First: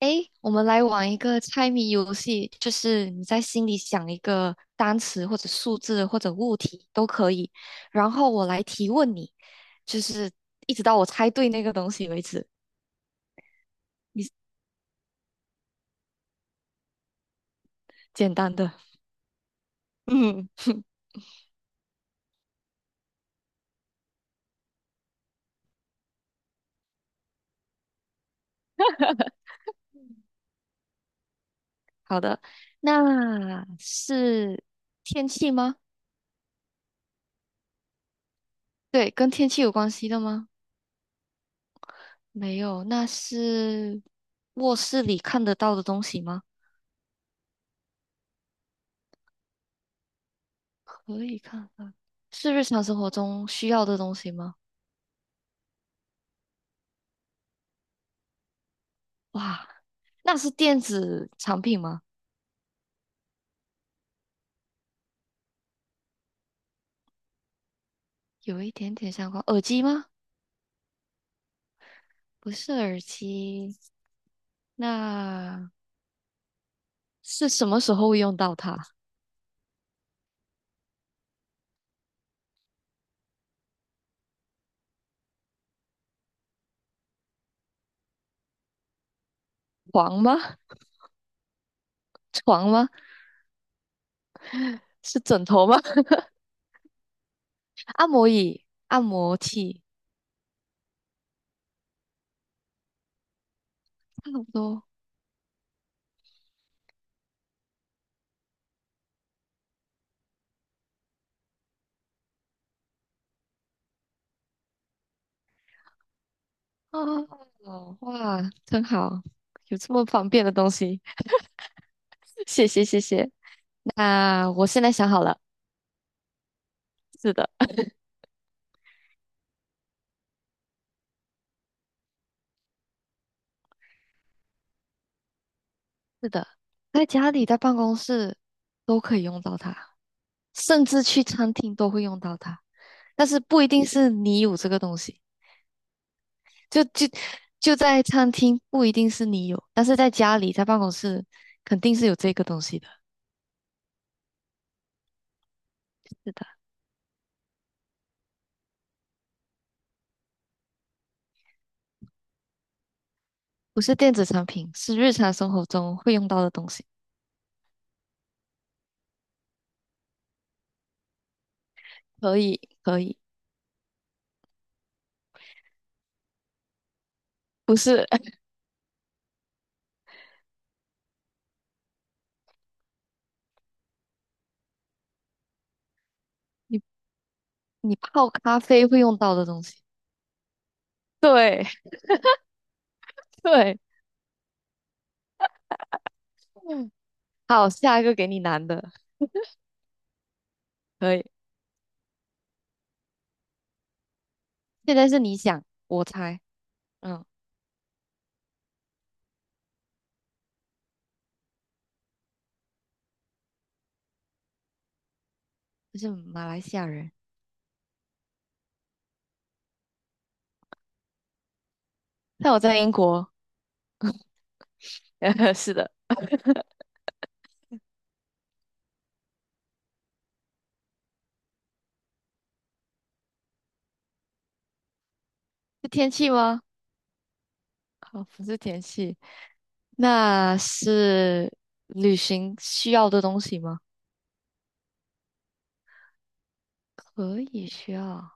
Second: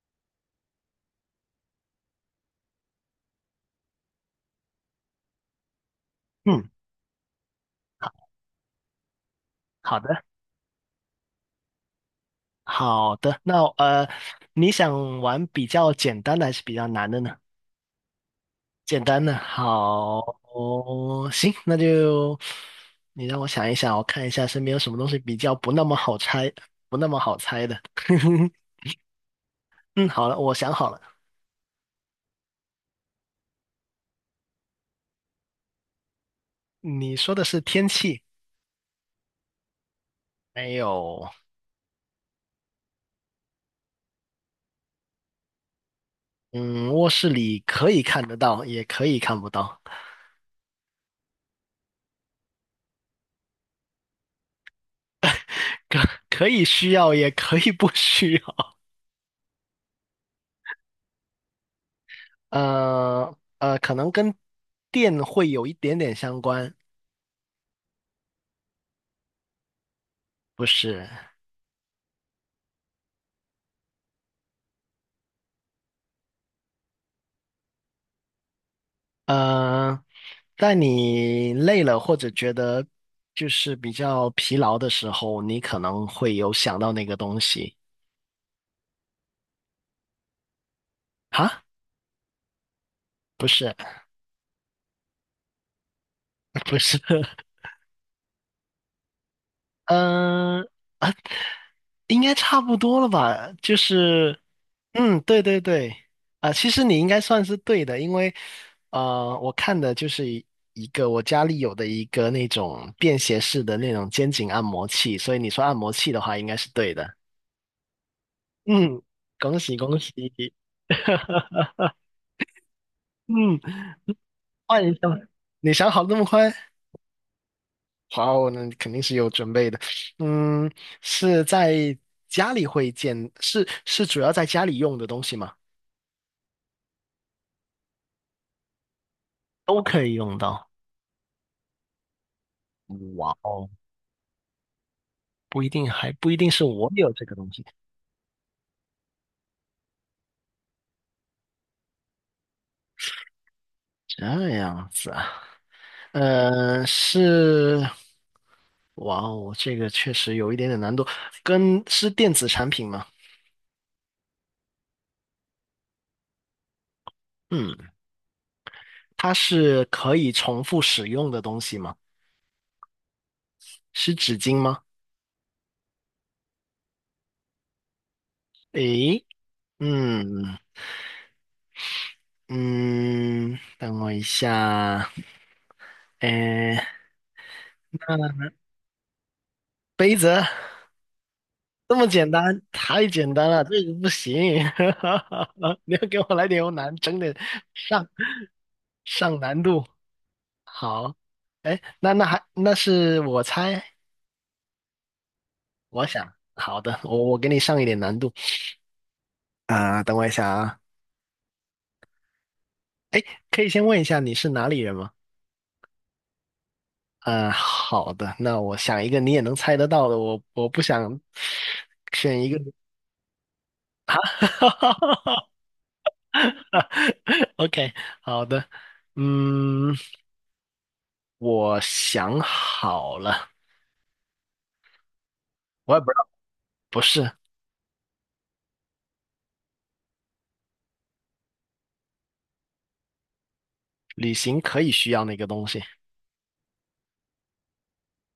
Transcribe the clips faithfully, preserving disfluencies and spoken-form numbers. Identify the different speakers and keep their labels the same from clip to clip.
Speaker 1: 诶，我们来玩一个猜谜游戏，就是你在心里想一个单词或者数字或者物
Speaker 2: 嗯，
Speaker 1: 体都可以，然
Speaker 2: 好，
Speaker 1: 后我来提问你，
Speaker 2: 好
Speaker 1: 就
Speaker 2: 的，
Speaker 1: 是一直到我猜对那个东西为止。
Speaker 2: 好的。那呃，
Speaker 1: 你
Speaker 2: 你想玩比较简单的还是比较难的呢？
Speaker 1: 简单的，
Speaker 2: 简单的，好，
Speaker 1: 嗯，
Speaker 2: 哦，行，那就你让我想一想，我看一下身边有什么东西比较不那么好猜，不那么好猜的。嗯，好了，我想好了，
Speaker 1: 好的，那是天气吗？
Speaker 2: 你说的是天气，
Speaker 1: 对，跟天气有关系的吗？
Speaker 2: 还有，
Speaker 1: 没有，那是卧室里看得到的东西吗？
Speaker 2: 嗯，卧室里可以看得到，也可以看不到，
Speaker 1: 可以看到，是日常生活中需要的东西吗？
Speaker 2: 可可以需要，也可以不需要。
Speaker 1: 哇，那是电子产品吗？
Speaker 2: 呃呃，可能跟电会有一点点相关，
Speaker 1: 有一点点相关，耳机吗？
Speaker 2: 不是？
Speaker 1: 不是耳机，那是什么时候会用到它？
Speaker 2: 呃，在你累了或者觉得就是比较疲劳的时候，你可能会有想到那个东西。
Speaker 1: 床吗？
Speaker 2: 哈，
Speaker 1: 床吗？
Speaker 2: 不是，
Speaker 1: 是枕头吗？
Speaker 2: 不是，
Speaker 1: 按摩椅、按摩器，
Speaker 2: 嗯、呃，啊应该差不多了吧？就
Speaker 1: 差
Speaker 2: 是，
Speaker 1: 不多。
Speaker 2: 嗯，对对对，啊、其实你应该算是对的，因为，呃，我看的就是一一个我家里有的一个那种便携式的那种肩颈按摩器，所以你说按摩器的话，应该是对
Speaker 1: 哦，
Speaker 2: 的。
Speaker 1: 哦哇，真
Speaker 2: 嗯，
Speaker 1: 好，
Speaker 2: 恭喜
Speaker 1: 有这
Speaker 2: 恭
Speaker 1: 么
Speaker 2: 喜。
Speaker 1: 方便的东西，谢谢谢谢。
Speaker 2: 嗯，
Speaker 1: 那我
Speaker 2: 换
Speaker 1: 现在
Speaker 2: 一下
Speaker 1: 想
Speaker 2: 吧，
Speaker 1: 好了，
Speaker 2: 你想好得那么快？
Speaker 1: 是的，
Speaker 2: 好，那肯定是有准备的。嗯，是在家里会见，是是主要在家里用的东西吗？
Speaker 1: 是的，在家里在办公室都可以用到它。
Speaker 2: 都可以用到。
Speaker 1: 甚至去餐厅都会用到它，但
Speaker 2: 哇
Speaker 1: 是不一
Speaker 2: 哦，
Speaker 1: 定是你有这个东西，
Speaker 2: 不一定还不一定是
Speaker 1: 就
Speaker 2: 我
Speaker 1: 就
Speaker 2: 有这个东西，
Speaker 1: 就在餐厅不一定是你有，但是在家里在办公室肯定是有这个东西的。
Speaker 2: 这样子啊，
Speaker 1: 是的，
Speaker 2: 呃，是，哇哦，这个确实有一点点难度，跟是电子产品吗？
Speaker 1: 不是电子产品，是日常生活中会用到的东西。
Speaker 2: 嗯，它是可以重复使用的东西吗？
Speaker 1: 可以，可以，
Speaker 2: 是纸巾吗？
Speaker 1: 不是
Speaker 2: 诶，嗯嗯，等我一下，诶，
Speaker 1: 你你泡咖
Speaker 2: 那
Speaker 1: 啡会用到的东西。
Speaker 2: 杯子，
Speaker 1: 对
Speaker 2: 这么简单，太简单了，
Speaker 1: 对，
Speaker 2: 这个不行。你要给我来点有
Speaker 1: 嗯，
Speaker 2: 难，整点
Speaker 1: 好，下一
Speaker 2: 上
Speaker 1: 个给你难的，
Speaker 2: 上难度。好，
Speaker 1: 可以。
Speaker 2: 哎，那那还那是我猜，
Speaker 1: 现在是你想，我
Speaker 2: 我想，
Speaker 1: 猜，
Speaker 2: 好的，我
Speaker 1: 嗯，
Speaker 2: 我给你上一点难度啊、等我一下啊，哎，可以先问一下你是哪里人吗？
Speaker 1: 就是马来西亚人，
Speaker 2: 嗯，好的，那我想一个你也能猜得到的，我我不想选一
Speaker 1: 但
Speaker 2: 个。
Speaker 1: 我在英国，是的。
Speaker 2: OK，好的，嗯。我想好了，
Speaker 1: 是
Speaker 2: 我也不
Speaker 1: 天
Speaker 2: 知道，
Speaker 1: 气吗？
Speaker 2: 不是，
Speaker 1: 好，不是天气，那是旅行需要的东西吗？
Speaker 2: 旅行可以需要那个东西。
Speaker 1: 可以需要。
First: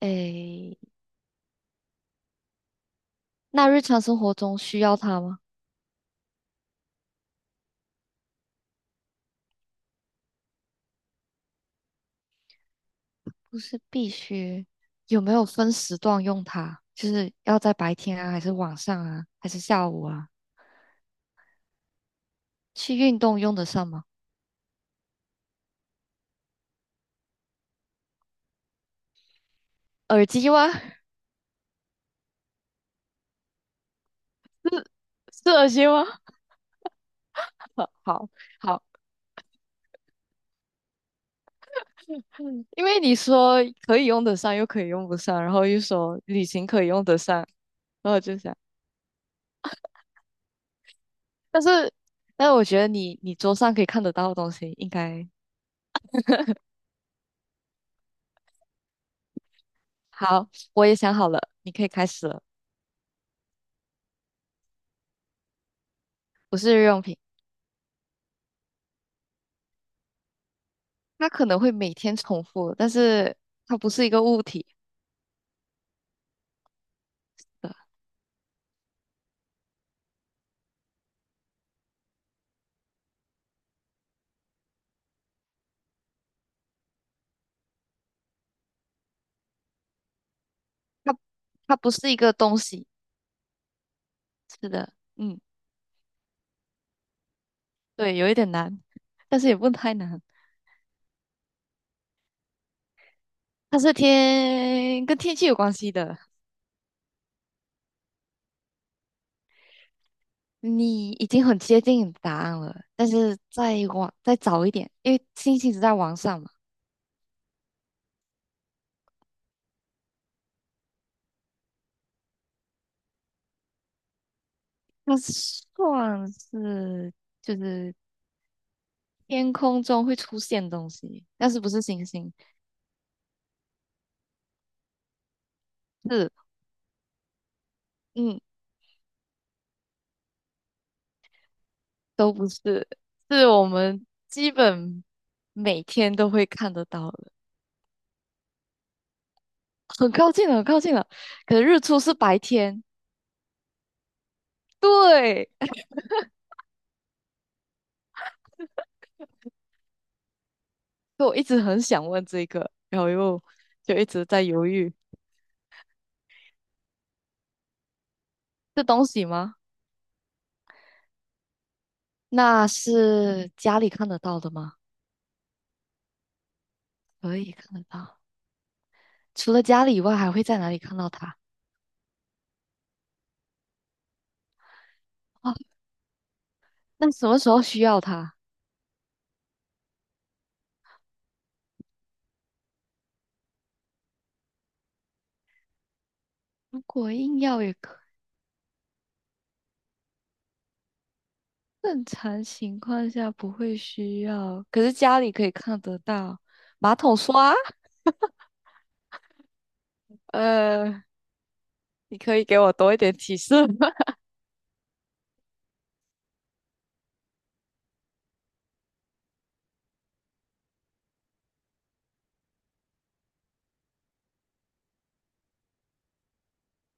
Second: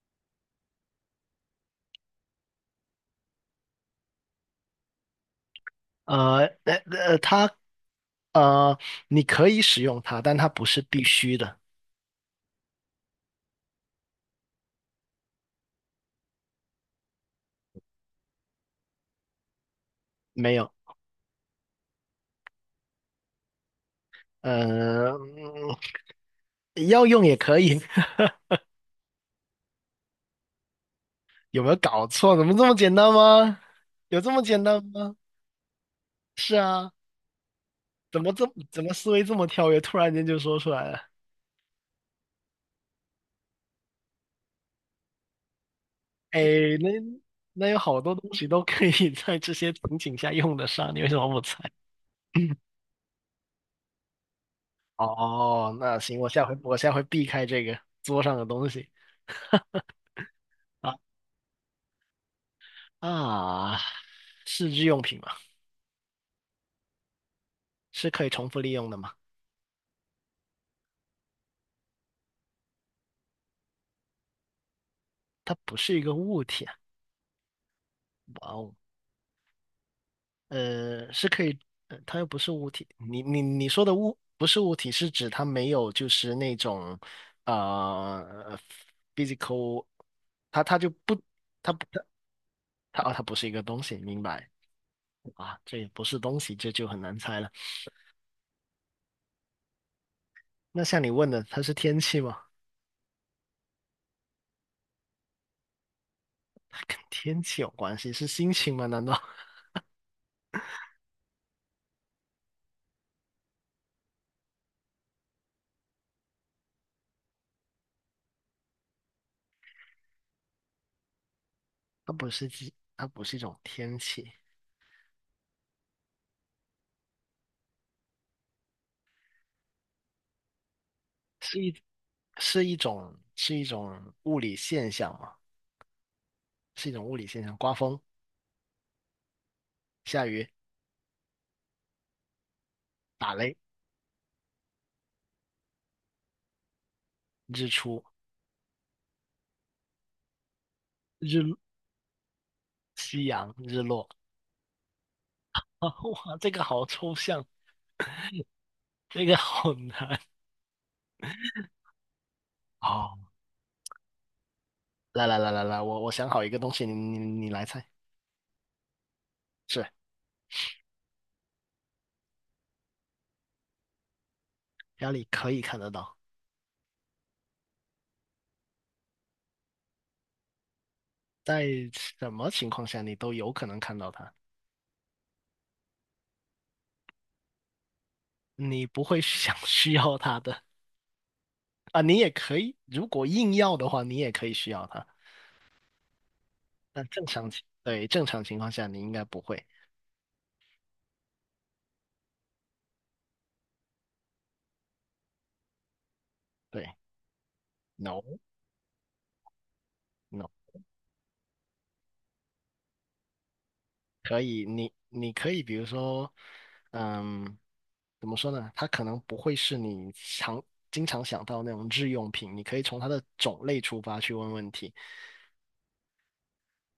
Speaker 1: 诶，那日常生活中需要它吗？
Speaker 2: 呃，呃，呃，它，呃，你可以使用它，但它不是必须的。
Speaker 1: 不是必须。有没有分时段用它？就是要在白天啊，还是晚上啊，还是下午啊？
Speaker 2: 没有，
Speaker 1: 去运动用得上吗？
Speaker 2: 呃，嗯要用也可以。
Speaker 1: 耳机吗？
Speaker 2: 有没有搞错？怎么这么简单吗？有这么简单吗？
Speaker 1: 是耳机吗？
Speaker 2: 是啊，
Speaker 1: 好
Speaker 2: 怎
Speaker 1: 好
Speaker 2: 么这怎
Speaker 1: 好，
Speaker 2: 么思维这么跳跃？突然间就说出来了。
Speaker 1: 嗯因为你说可以用得上，又可以用不上，然后又说
Speaker 2: 哎，
Speaker 1: 旅行可以
Speaker 2: 那
Speaker 1: 用得上，
Speaker 2: 那有好
Speaker 1: 然后
Speaker 2: 多
Speaker 1: 我
Speaker 2: 东
Speaker 1: 就
Speaker 2: 西
Speaker 1: 想。
Speaker 2: 都可以 在这些情景下用得上，你为什么不猜？
Speaker 1: 但是，但是我 觉得你你桌上可以看得到的东西应该
Speaker 2: 哦，那行，我下回 我下回避开这个桌上的东西
Speaker 1: 好。我
Speaker 2: 啊
Speaker 1: 也想好了，你可以开始了。
Speaker 2: 啊，是日用品吗？
Speaker 1: 不是日用品，
Speaker 2: 是可以重复利用的吗？
Speaker 1: 它可能会每天重复，但是它不是一个物体
Speaker 2: 它不是一个物体啊。
Speaker 1: 的，
Speaker 2: 哇哦，呃，是可以，呃它又不是物体。你你你说的物不是物体，是指它没有就是那种呃 physical，它它就
Speaker 1: 它
Speaker 2: 不它
Speaker 1: 它
Speaker 2: 不
Speaker 1: 不
Speaker 2: 它
Speaker 1: 是一个东西。
Speaker 2: 它啊它不是一个东西，明白
Speaker 1: 是的，嗯，
Speaker 2: 啊？这也不是东西，这就很难猜了。
Speaker 1: 对，有一点难，但是也不太难。
Speaker 2: 那像你问的，它是天气吗？
Speaker 1: 它是天跟天气有关系的。
Speaker 2: 跟天气有关系，是心情吗？难道
Speaker 1: 你已经很接近答案了，但是再往再早一点，因为星星是在往上嘛，
Speaker 2: 它不是一，它不是一种天气，
Speaker 1: 那算是。就是天空中会出现东西，但是
Speaker 2: 是
Speaker 1: 不
Speaker 2: 一
Speaker 1: 是星星，
Speaker 2: 是一种是一种物理现象吗？
Speaker 1: 是
Speaker 2: 是一种物理现象，刮风、
Speaker 1: 嗯，
Speaker 2: 下雨、
Speaker 1: 都不是，
Speaker 2: 打
Speaker 1: 是
Speaker 2: 雷、
Speaker 1: 我们基本每天都会看得到的，
Speaker 2: 日出、
Speaker 1: 很靠近了，很靠近了。可
Speaker 2: 日
Speaker 1: 是日出是白天，
Speaker 2: 夕阳、日落。
Speaker 1: 对，
Speaker 2: 啊，哇，这个好抽象，这个好难。
Speaker 1: 所以我一直很想问这个，然后
Speaker 2: 哦，
Speaker 1: 又就一直在犹豫，
Speaker 2: 来来来来来，我我想好一个东西，你你你来猜，
Speaker 1: 是东西吗？
Speaker 2: 是
Speaker 1: 那是家里看得到的吗？
Speaker 2: 家里可以看得到，
Speaker 1: 可以看得到，除了家里以外，还会在哪里看到它？
Speaker 2: 在什么情况下你都有可能看到它，
Speaker 1: 哦，那什么时候需要它？
Speaker 2: 你不会 想需要它的。啊，你也可以，如果硬要的话，你也可以需要它。
Speaker 1: 如
Speaker 2: 但
Speaker 1: 果
Speaker 2: 正
Speaker 1: 硬
Speaker 2: 常
Speaker 1: 要
Speaker 2: 情，
Speaker 1: 也可。
Speaker 2: 对，正常情况下你应该不会。
Speaker 1: 正常情况下不会需要，可是家里可以看得到
Speaker 2: 对
Speaker 1: 马桶刷。
Speaker 2: ，no no，
Speaker 1: 呃，你可以给我多一点提示吗？
Speaker 2: 可以，你你可以，比如说，嗯，怎么说呢？它可能不会是你常经常想到那种日用品，你可以从它的种类出发去问问题。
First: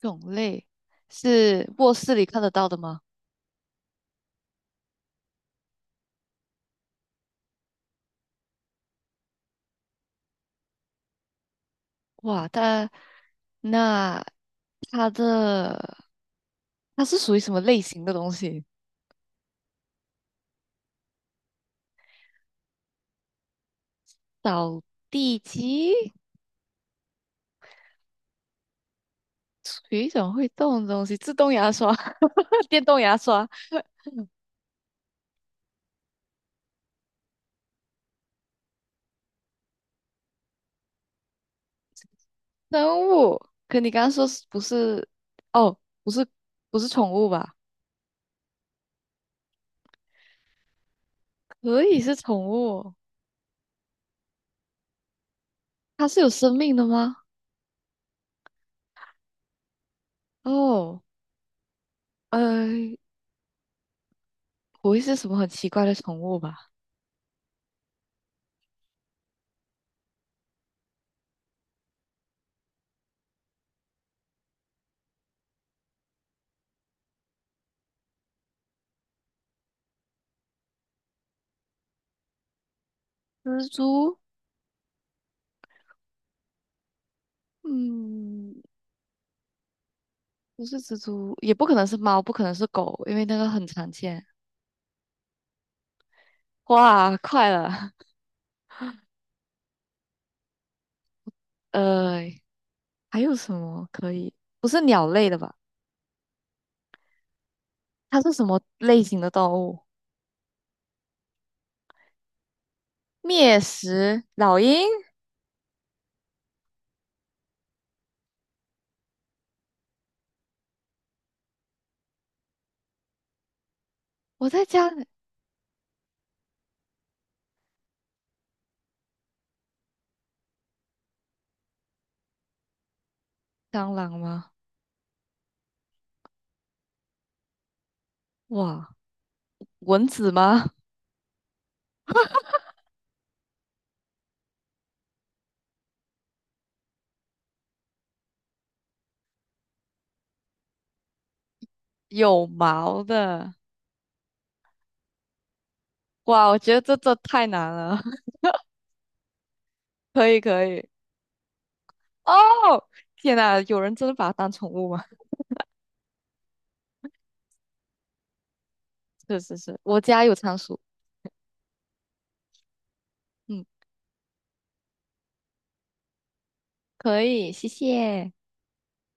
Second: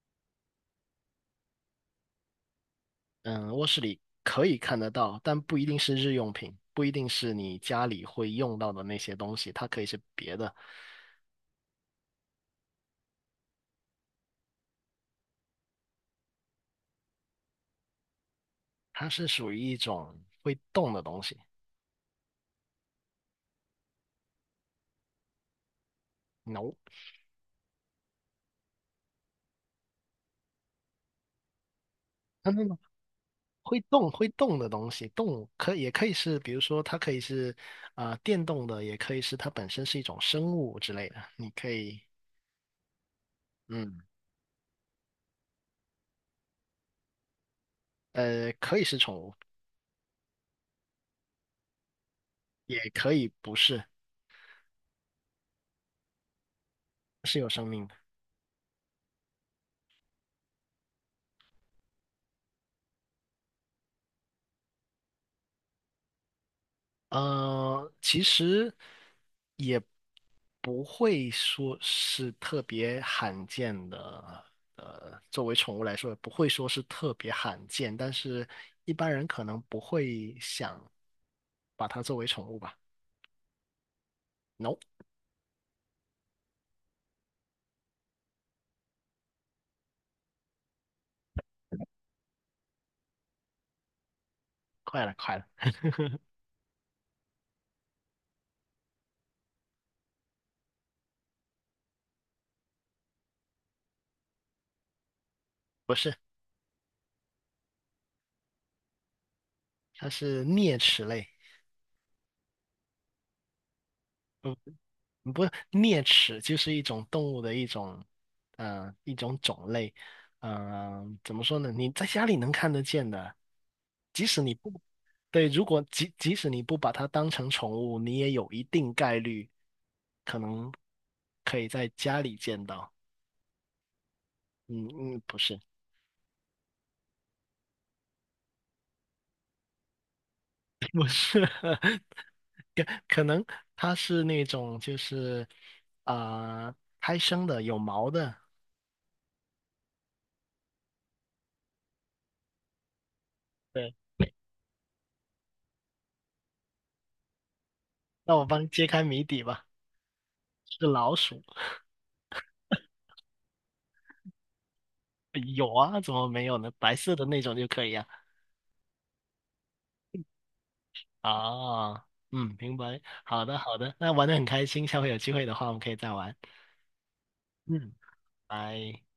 Speaker 1: 种类是卧室里看得到的吗？
Speaker 2: 嗯，卧室里可以看得到，但不一定是日用品，不一定是你家里会用到的那些东西，它可以是别的，
Speaker 1: 哇，它那它的它是属于什么类型的东西？
Speaker 2: 它是属于一种会动的东西。
Speaker 1: 扫地机
Speaker 2: No，no
Speaker 1: 属于一种会动的东西，自动牙刷、
Speaker 2: no no，
Speaker 1: 电动牙刷、
Speaker 2: 会动会动的东西，动物可也可以是，比如说它可以是啊、呃电动的，也可以是它本身是一种生物之类的。你可以，
Speaker 1: 生物。可你
Speaker 2: 嗯，
Speaker 1: 刚刚说是不是？哦，不是，不是宠物吧？
Speaker 2: 呃，可以是宠物，
Speaker 1: 可以是宠物
Speaker 2: 也
Speaker 1: 哦
Speaker 2: 可以不是，
Speaker 1: 它是有生命的吗？
Speaker 2: 是有生命的。
Speaker 1: 哦，呃，不会是什么很奇怪的宠物吧？
Speaker 2: 呃，其实也不会说是特别罕见的，呃，作为宠物来说，也不会说是特别罕见，但是一般人可能不会想把它作为宠物吧。
Speaker 1: 蜘蛛？
Speaker 2: No。
Speaker 1: 嗯，不是蜘蛛，也不可能是猫，不可能是狗，因为那个很常见。
Speaker 2: 快了，快了，
Speaker 1: 哇，快了，呃，还有什么可以？不是鸟类的吧？
Speaker 2: 不是，
Speaker 1: 它是什么类型的动物？
Speaker 2: 它是啮齿类，
Speaker 1: 灭食老鹰？
Speaker 2: 不不，啮齿就是一种动物的一种，呃，一种种类，嗯、怎么说呢？你在家里能看得见的，即使
Speaker 1: 我
Speaker 2: 你
Speaker 1: 在
Speaker 2: 不，
Speaker 1: 家，
Speaker 2: 对，如果即即使你不把它当成宠物，你也有一定概率可能可以在家里见到。
Speaker 1: 蟑螂吗？
Speaker 2: 嗯嗯，不是，
Speaker 1: 哇，蚊子吗？
Speaker 2: 不是，可可能它是那种就是啊、呃胎生的有毛的，
Speaker 1: 有毛的。
Speaker 2: 对，
Speaker 1: 哇，我觉得这这太难了。
Speaker 2: 那我帮揭开谜底吧。
Speaker 1: 可以可
Speaker 2: 是
Speaker 1: 以。
Speaker 2: 老鼠，
Speaker 1: 哦，天呐，有人真的把它当宠物吗？
Speaker 2: 呃有啊，怎么没有呢？白色的那种就可以啊。
Speaker 1: 是是是，我家有仓鼠。
Speaker 2: 啊，嗯，明白。好的，
Speaker 1: 嗯，
Speaker 2: 好的，那玩的很开心，下回有机会的话，我们可以再玩。
Speaker 1: 可以，谢
Speaker 2: 嗯，
Speaker 1: 谢。
Speaker 2: 拜。